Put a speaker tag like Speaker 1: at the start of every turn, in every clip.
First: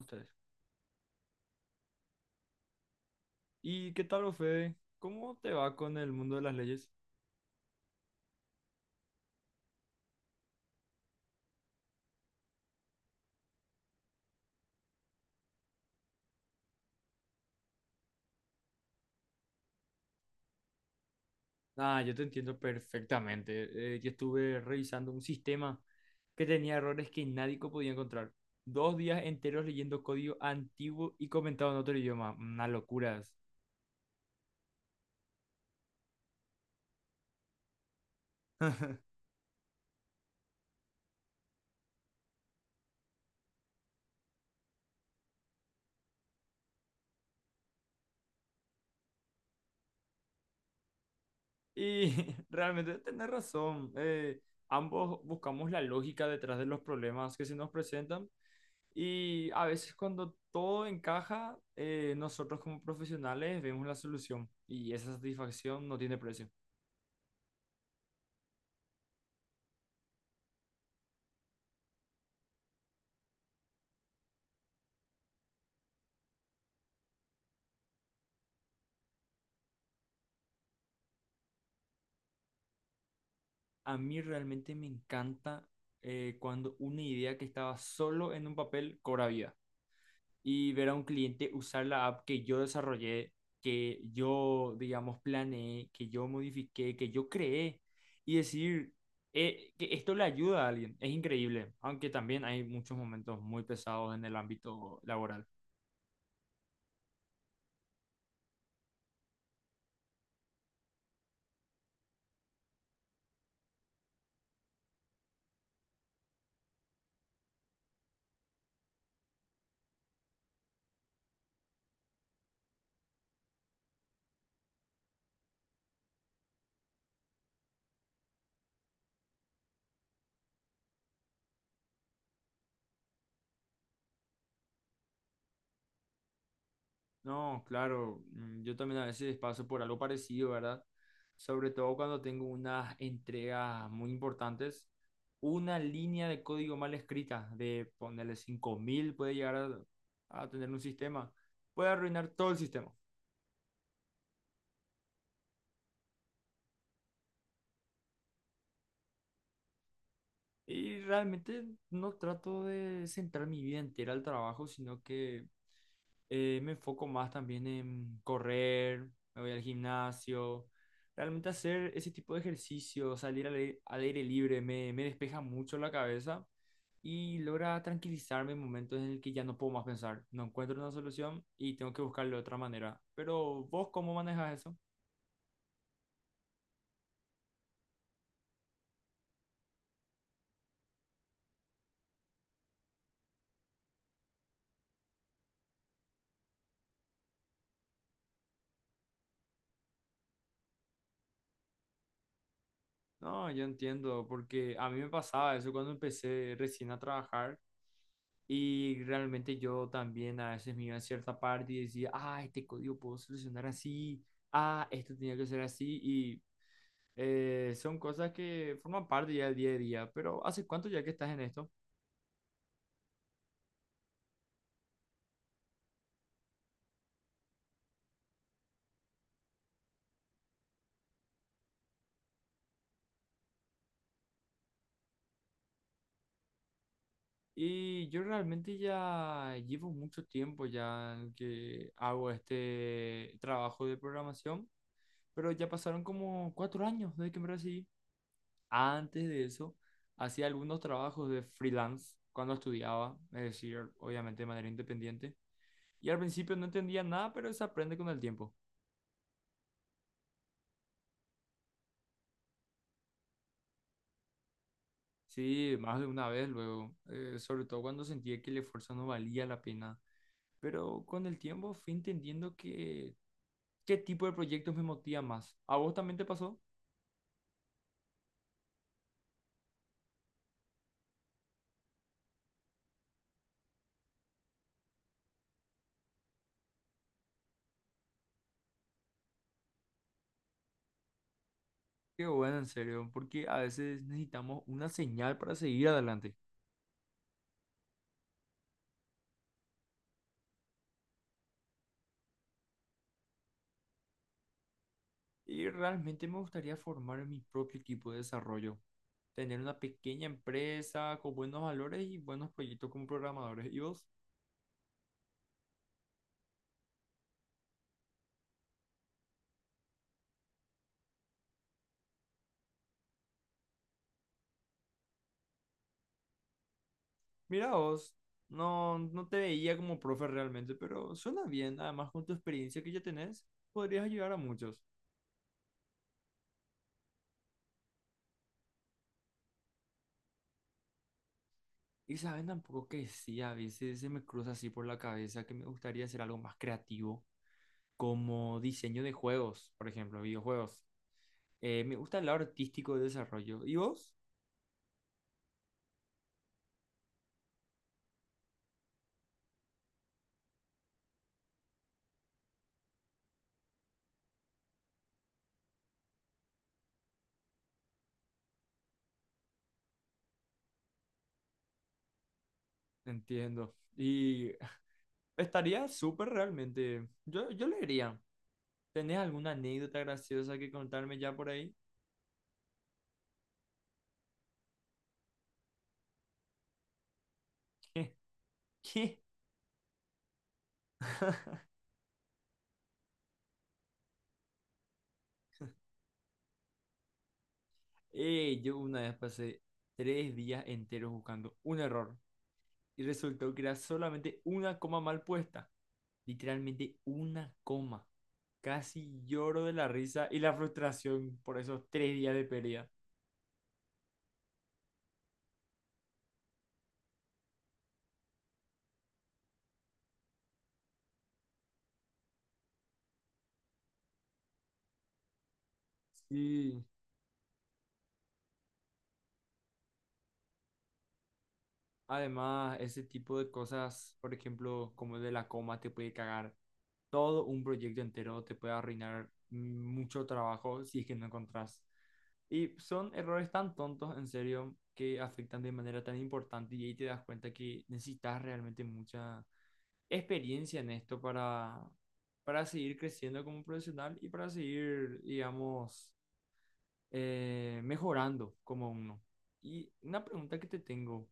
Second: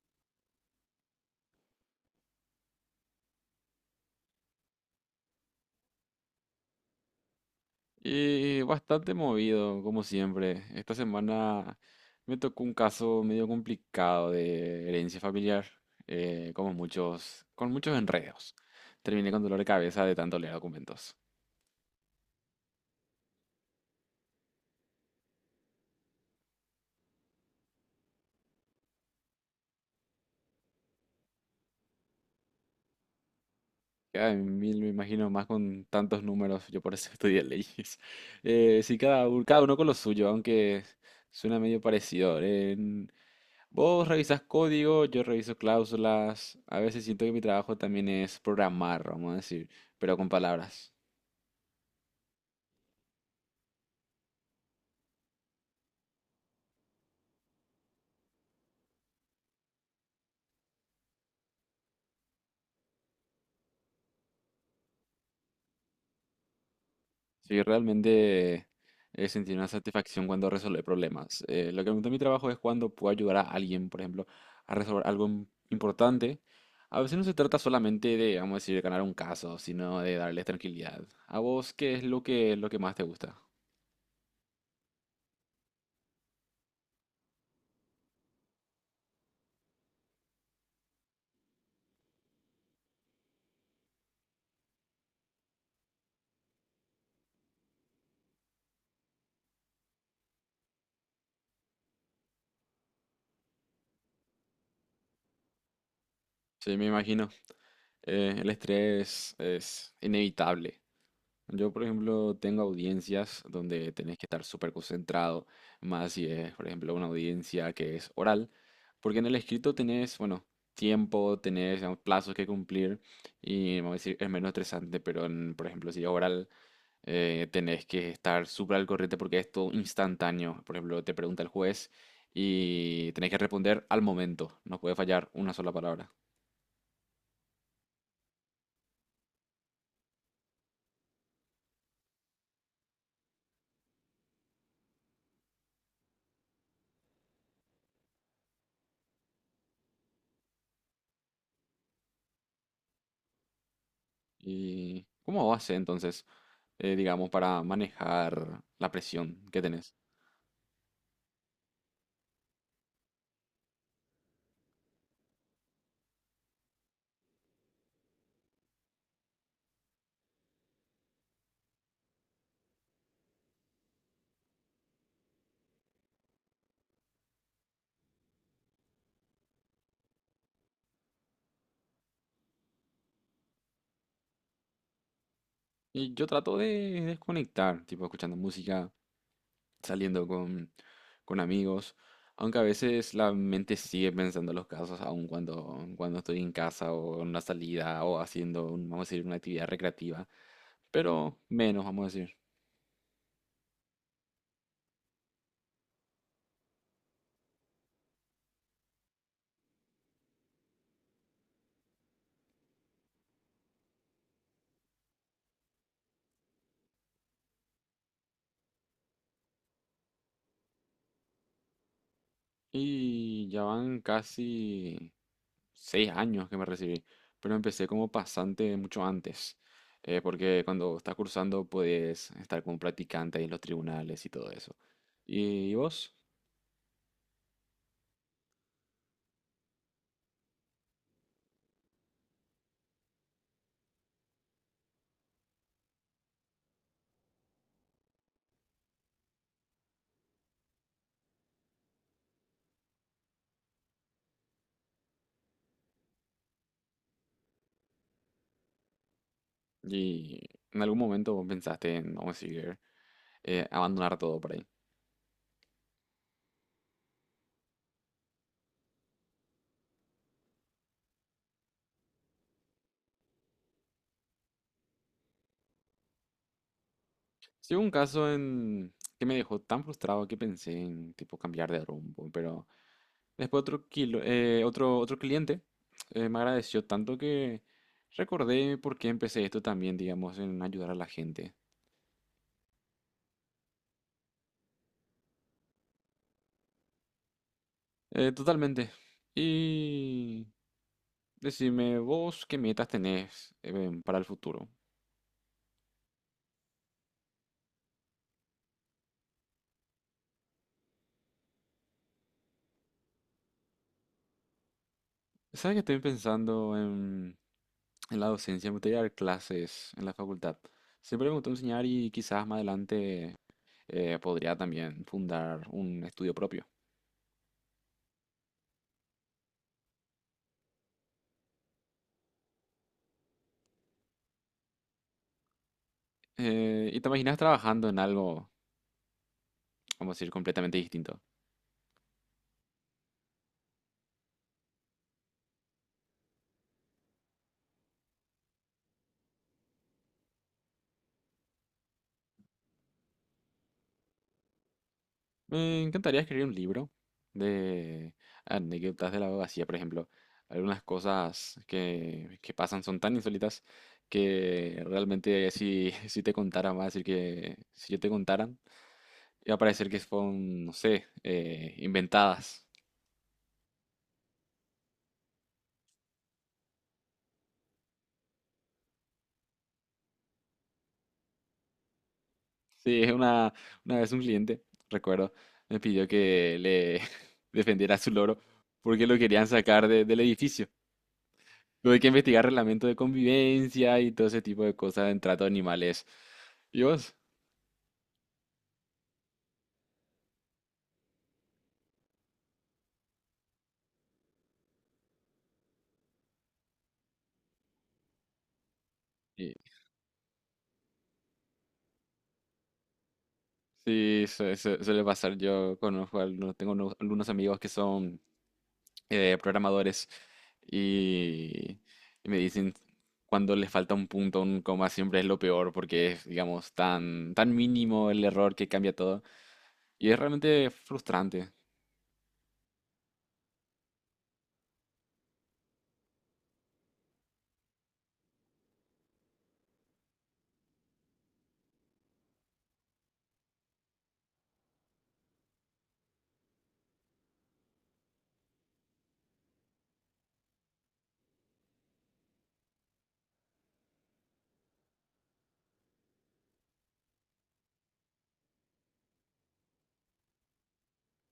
Speaker 1: Ustedes. ¿Y qué tal, Fede? ¿Cómo te va con el mundo de las leyes?
Speaker 2: Y bastante movido, como siempre. Esta semana me tocó un caso medio complicado de herencia familiar, como muchos, con muchos enredos. Terminé con dolor de cabeza de tanto leer documentos.
Speaker 1: Ah, yo te entiendo perfectamente. Yo estuve revisando un sistema que tenía errores que nadie podía encontrar. 2 días enteros leyendo código antiguo y comentado en otro idioma. Unas locuras.
Speaker 2: Ay, mil me imagino más con tantos números, yo por eso estudié leyes. Sí, cada uno con lo suyo, aunque suena medio parecido. Vos revisas código, yo reviso cláusulas. A veces siento que mi trabajo también es programar, vamos a decir, pero con palabras.
Speaker 1: Y realmente tenés razón. Ambos buscamos la lógica detrás de los problemas que se nos presentan. Y a veces cuando todo encaja, nosotros como profesionales vemos la solución y esa satisfacción no tiene precio.
Speaker 2: Sí, realmente he sentido una satisfacción cuando resuelve problemas. Lo que me gusta de mi trabajo es cuando puedo ayudar a alguien, por ejemplo, a resolver algo importante. A veces no se trata solamente de, vamos a decir, ganar un caso, sino de darles tranquilidad. ¿A vos qué es lo que más te gusta?
Speaker 1: A mí realmente me encanta cuando una idea que estaba solo en un papel cobra vida y ver a un cliente usar la app que yo desarrollé, que yo, digamos, planeé, que yo modifiqué, que yo creé y decir que esto le ayuda a alguien. Es increíble, aunque también hay muchos momentos muy pesados en el ámbito laboral.
Speaker 2: Sí, me imagino. El estrés es inevitable. Yo, por ejemplo, tengo audiencias donde tenés que estar súper concentrado, más si es, por ejemplo, una audiencia que es oral, porque en el escrito tenés, bueno, tiempo, tenés, digamos, plazos que cumplir y, vamos a decir, es menos estresante, pero en, por ejemplo, si es oral, tenés que estar súper al corriente porque es todo instantáneo. Por ejemplo, te pregunta el juez y tenés que responder al momento, no puede fallar una sola palabra.
Speaker 1: No, claro, yo también a veces paso por algo parecido, ¿verdad? Sobre todo cuando tengo unas entregas muy importantes, una línea de código mal escrita, de ponerle 5.000 puede llegar a tener un sistema, puede arruinar todo el sistema.
Speaker 2: ¿Y cómo haces entonces, digamos, para manejar la presión que tenés?
Speaker 1: Y realmente no trato de centrar mi vida entera al trabajo, sino que me enfoco más también en correr, me voy al gimnasio. Realmente hacer ese tipo de ejercicio, salir al aire libre, me despeja mucho la cabeza y logra tranquilizarme en momentos en el que ya no puedo más pensar. No encuentro una solución y tengo que buscarle otra manera. Pero vos, ¿cómo manejas eso?
Speaker 2: Y yo trato de desconectar, tipo escuchando música, saliendo con amigos, aunque a veces la mente sigue pensando en los casos, aun cuando estoy en casa o en una salida o haciendo, vamos a decir, una actividad recreativa, pero menos, vamos a decir.
Speaker 1: No, yo entiendo, porque a mí me pasaba eso cuando empecé recién a trabajar. Y realmente yo también a veces me iba a cierta parte y decía, ah, este código puedo solucionar así, ah, esto tenía que ser así. Y son cosas que forman parte ya del día a día. Pero ¿hace cuánto ya que estás en esto?
Speaker 2: Y ya van casi 6 años que me recibí, pero empecé como pasante mucho antes, porque cuando estás cursando puedes estar como practicante ahí en los tribunales y todo eso. ¿Y vos?
Speaker 1: Y yo realmente ya llevo mucho tiempo ya que hago este trabajo de programación, pero ya pasaron como 4 años desde que me recibí. Antes de eso, hacía algunos trabajos de freelance cuando estudiaba, es decir, obviamente de manera independiente. Y al principio no entendía nada, pero se aprende con el tiempo.
Speaker 2: ¿Y en algún momento vos pensaste en, vamos a decir, abandonar todo por ahí?
Speaker 1: Sí, más de una vez luego, sobre todo cuando sentía que el esfuerzo no valía la pena. Pero con el tiempo fui entendiendo que qué tipo de proyectos me motiva más. ¿A vos también te pasó?
Speaker 2: Sí, hubo un caso en que me dejó tan frustrado que pensé en tipo cambiar de rumbo, pero después otro cliente me agradeció tanto que recordé por qué empecé esto también, digamos, en ayudar a la gente.
Speaker 1: Qué bueno, en serio, porque a veces necesitamos una señal para seguir adelante.
Speaker 2: Totalmente. Y decime, vos, ¿qué metas tenés, para el futuro?
Speaker 1: Y realmente me gustaría formar mi propio equipo de desarrollo, tener una pequeña empresa con buenos valores y buenos proyectos como programadores. ¿Y vos?
Speaker 2: Sabes que estoy pensando en la docencia, me gustaría dar clases en la facultad. Siempre me gustó enseñar y quizás más adelante podría también fundar un estudio propio.
Speaker 1: Mira vos, no, no te veía como profe realmente, pero suena bien. Además, con tu experiencia que ya tenés, podrías ayudar a muchos.
Speaker 2: ¿Y te imaginas trabajando en algo, vamos a decir, completamente distinto?
Speaker 1: Y saben tampoco que sí, a veces se me cruza así por la cabeza que me gustaría hacer algo más creativo, como diseño de juegos, por ejemplo, videojuegos. Me gusta el lado artístico de desarrollo. ¿Y vos?
Speaker 2: Me encantaría escribir un libro de anécdotas de la abogacía, por ejemplo. Algunas cosas que pasan son tan insólitas que realmente si, si te contaran, va a decir que si yo te contaran, iba a parecer que son, no sé, inventadas.
Speaker 1: Entiendo. Y estaría súper realmente. Yo leería. ¿Tenés alguna anécdota graciosa que contarme ya por ahí?
Speaker 2: Sí, es una vez un cliente, recuerdo, me pidió que le defendiera a su loro porque lo
Speaker 1: ¿Qué?
Speaker 2: querían sacar del edificio. Tuve que investigar reglamento de convivencia y todo ese tipo de cosas en trato de animales. ¿Y vos?
Speaker 1: Yo una vez pasé 3 días enteros buscando un error y resultó que era solamente una coma mal puesta. Literalmente una coma. Casi
Speaker 2: Y-
Speaker 1: lloro de la risa y la frustración por esos 3 días de pérdida.
Speaker 2: Sí, suele pasar. Yo conozco, algunos, tengo algunos amigos que son programadores y, y me dicen cuando les falta un punto, un coma, siempre es lo peor porque es, digamos,
Speaker 1: Y
Speaker 2: tan, tan mínimo el error que cambia todo. Y es realmente frustrante.
Speaker 1: además, ese tipo de cosas, por ejemplo, como el de la coma, te puede cagar todo un proyecto entero, te puede arruinar mucho trabajo si es que no encontrás. Y son errores tan tontos, en serio, que afectan de manera tan importante y ahí te das cuenta que necesitas realmente mucha experiencia en esto para, seguir creciendo como profesional y para seguir, digamos, mejorando como uno. Y una pregunta que te tengo,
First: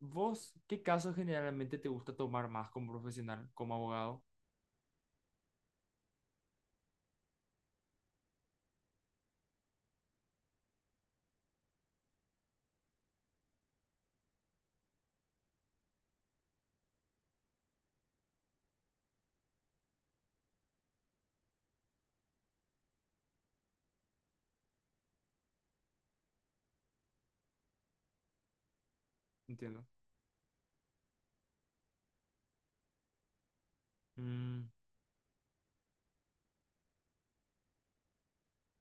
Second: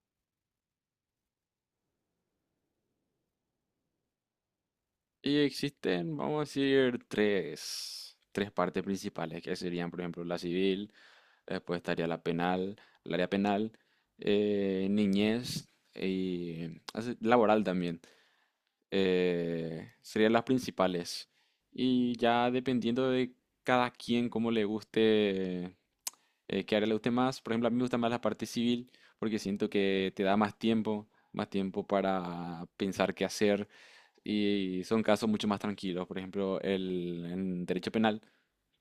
Speaker 1: ¿vos qué casos generalmente te gusta tomar más como profesional, como abogado?
Speaker 2: Y existen, vamos a decir, tres partes principales, que serían, por ejemplo, la civil. Después estaría la penal, el área penal, niñez y así, laboral también. Serían las principales. Y ya dependiendo de cada quien, cómo le guste, qué área le guste más. Por ejemplo, a mí me gusta más la parte civil porque siento
Speaker 1: Entiendo.
Speaker 2: que te da más tiempo para pensar qué hacer
Speaker 1: Mm,
Speaker 2: y son casos mucho más tranquilos. Por ejemplo, en derecho penal,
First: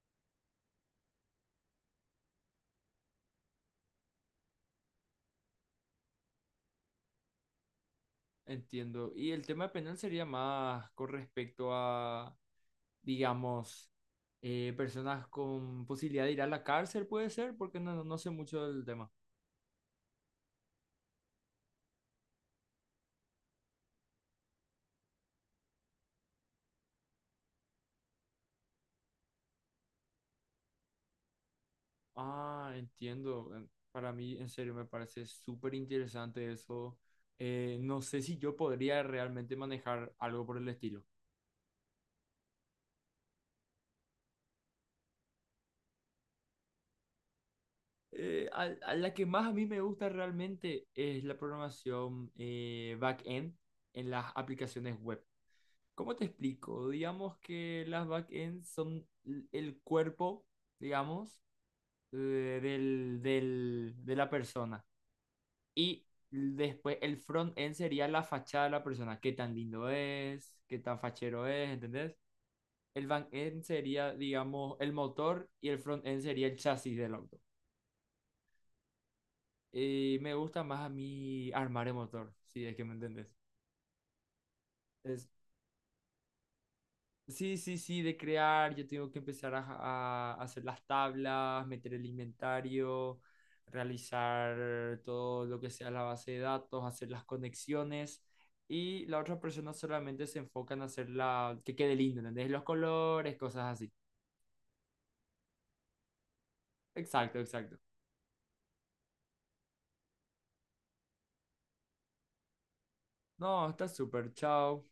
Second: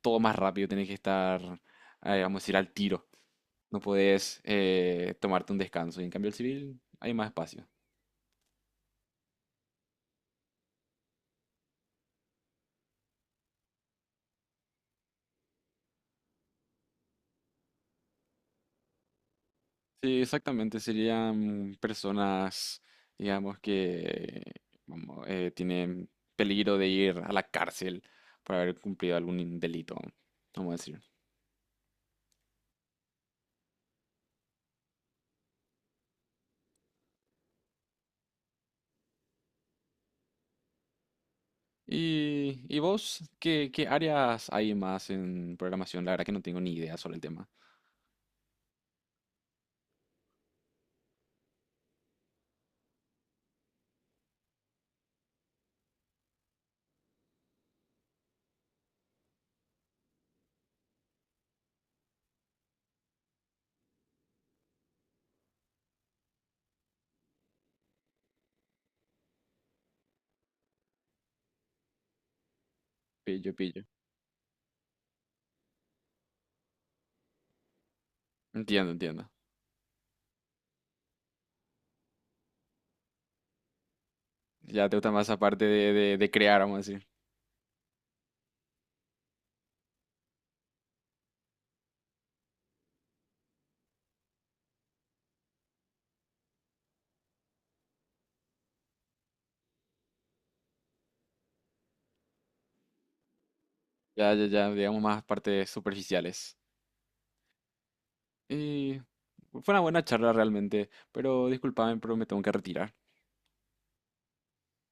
Speaker 2: todo más rápido, tienes que estar, vamos a decir, al tiro. No podés, tomarte un descanso. Y en cambio el civil hay más espacio.
Speaker 1: entiendo. Y el tema penal sería más con respecto a, digamos, personas con posibilidad de ir a la cárcel, puede ser, porque no, no sé mucho del tema.
Speaker 2: Sí, exactamente. Serían personas, digamos, que vamos, tienen peligro de ir a la cárcel por haber cumplido algún delito, vamos a decir.
Speaker 1: Ah, entiendo. En- Para mí, en serio, me parece súper interesante eso. No sé si yo podría realmente manejar algo por el estilo.
Speaker 2: Y vos? ¿Qué, qué áreas hay más en programación? La verdad que no tengo ni idea sobre el tema.
Speaker 1: A la que más a mí me gusta realmente es la programación, back-end en las aplicaciones web. ¿Cómo te explico? Digamos que las back-end son el cuerpo, digamos, de la persona. Y después el front-end sería la fachada de la persona. Qué tan lindo es, qué tan fachero es, ¿entendés? El
Speaker 2: Pillo,
Speaker 1: back-end
Speaker 2: pillo.
Speaker 1: sería, digamos, el motor y el front-end sería el chasis del auto.
Speaker 2: Entiendo, entiendo.
Speaker 1: Y me gusta más a mí armar el motor, si es que me entendés.
Speaker 2: Ya te gusta
Speaker 1: Es,
Speaker 2: más esa parte de crear, vamos a decir.
Speaker 1: Sí, sí, sí, de crear, yo tengo que empezar a, a hacer las tablas, meter el inventario, realizar todo lo que sea la base de datos, hacer las conexiones y la otra persona solamente se enfoca en hacer la, que quede lindo, ¿entendés? Los colores, cosas así.
Speaker 2: Ya, ya, ya, digamos más partes superficiales.
Speaker 1: Exacto, exacto.
Speaker 2: Y fue una buena charla realmente, pero discúlpame, pero me tengo que retirar.
Speaker 1: No, está súper, chao.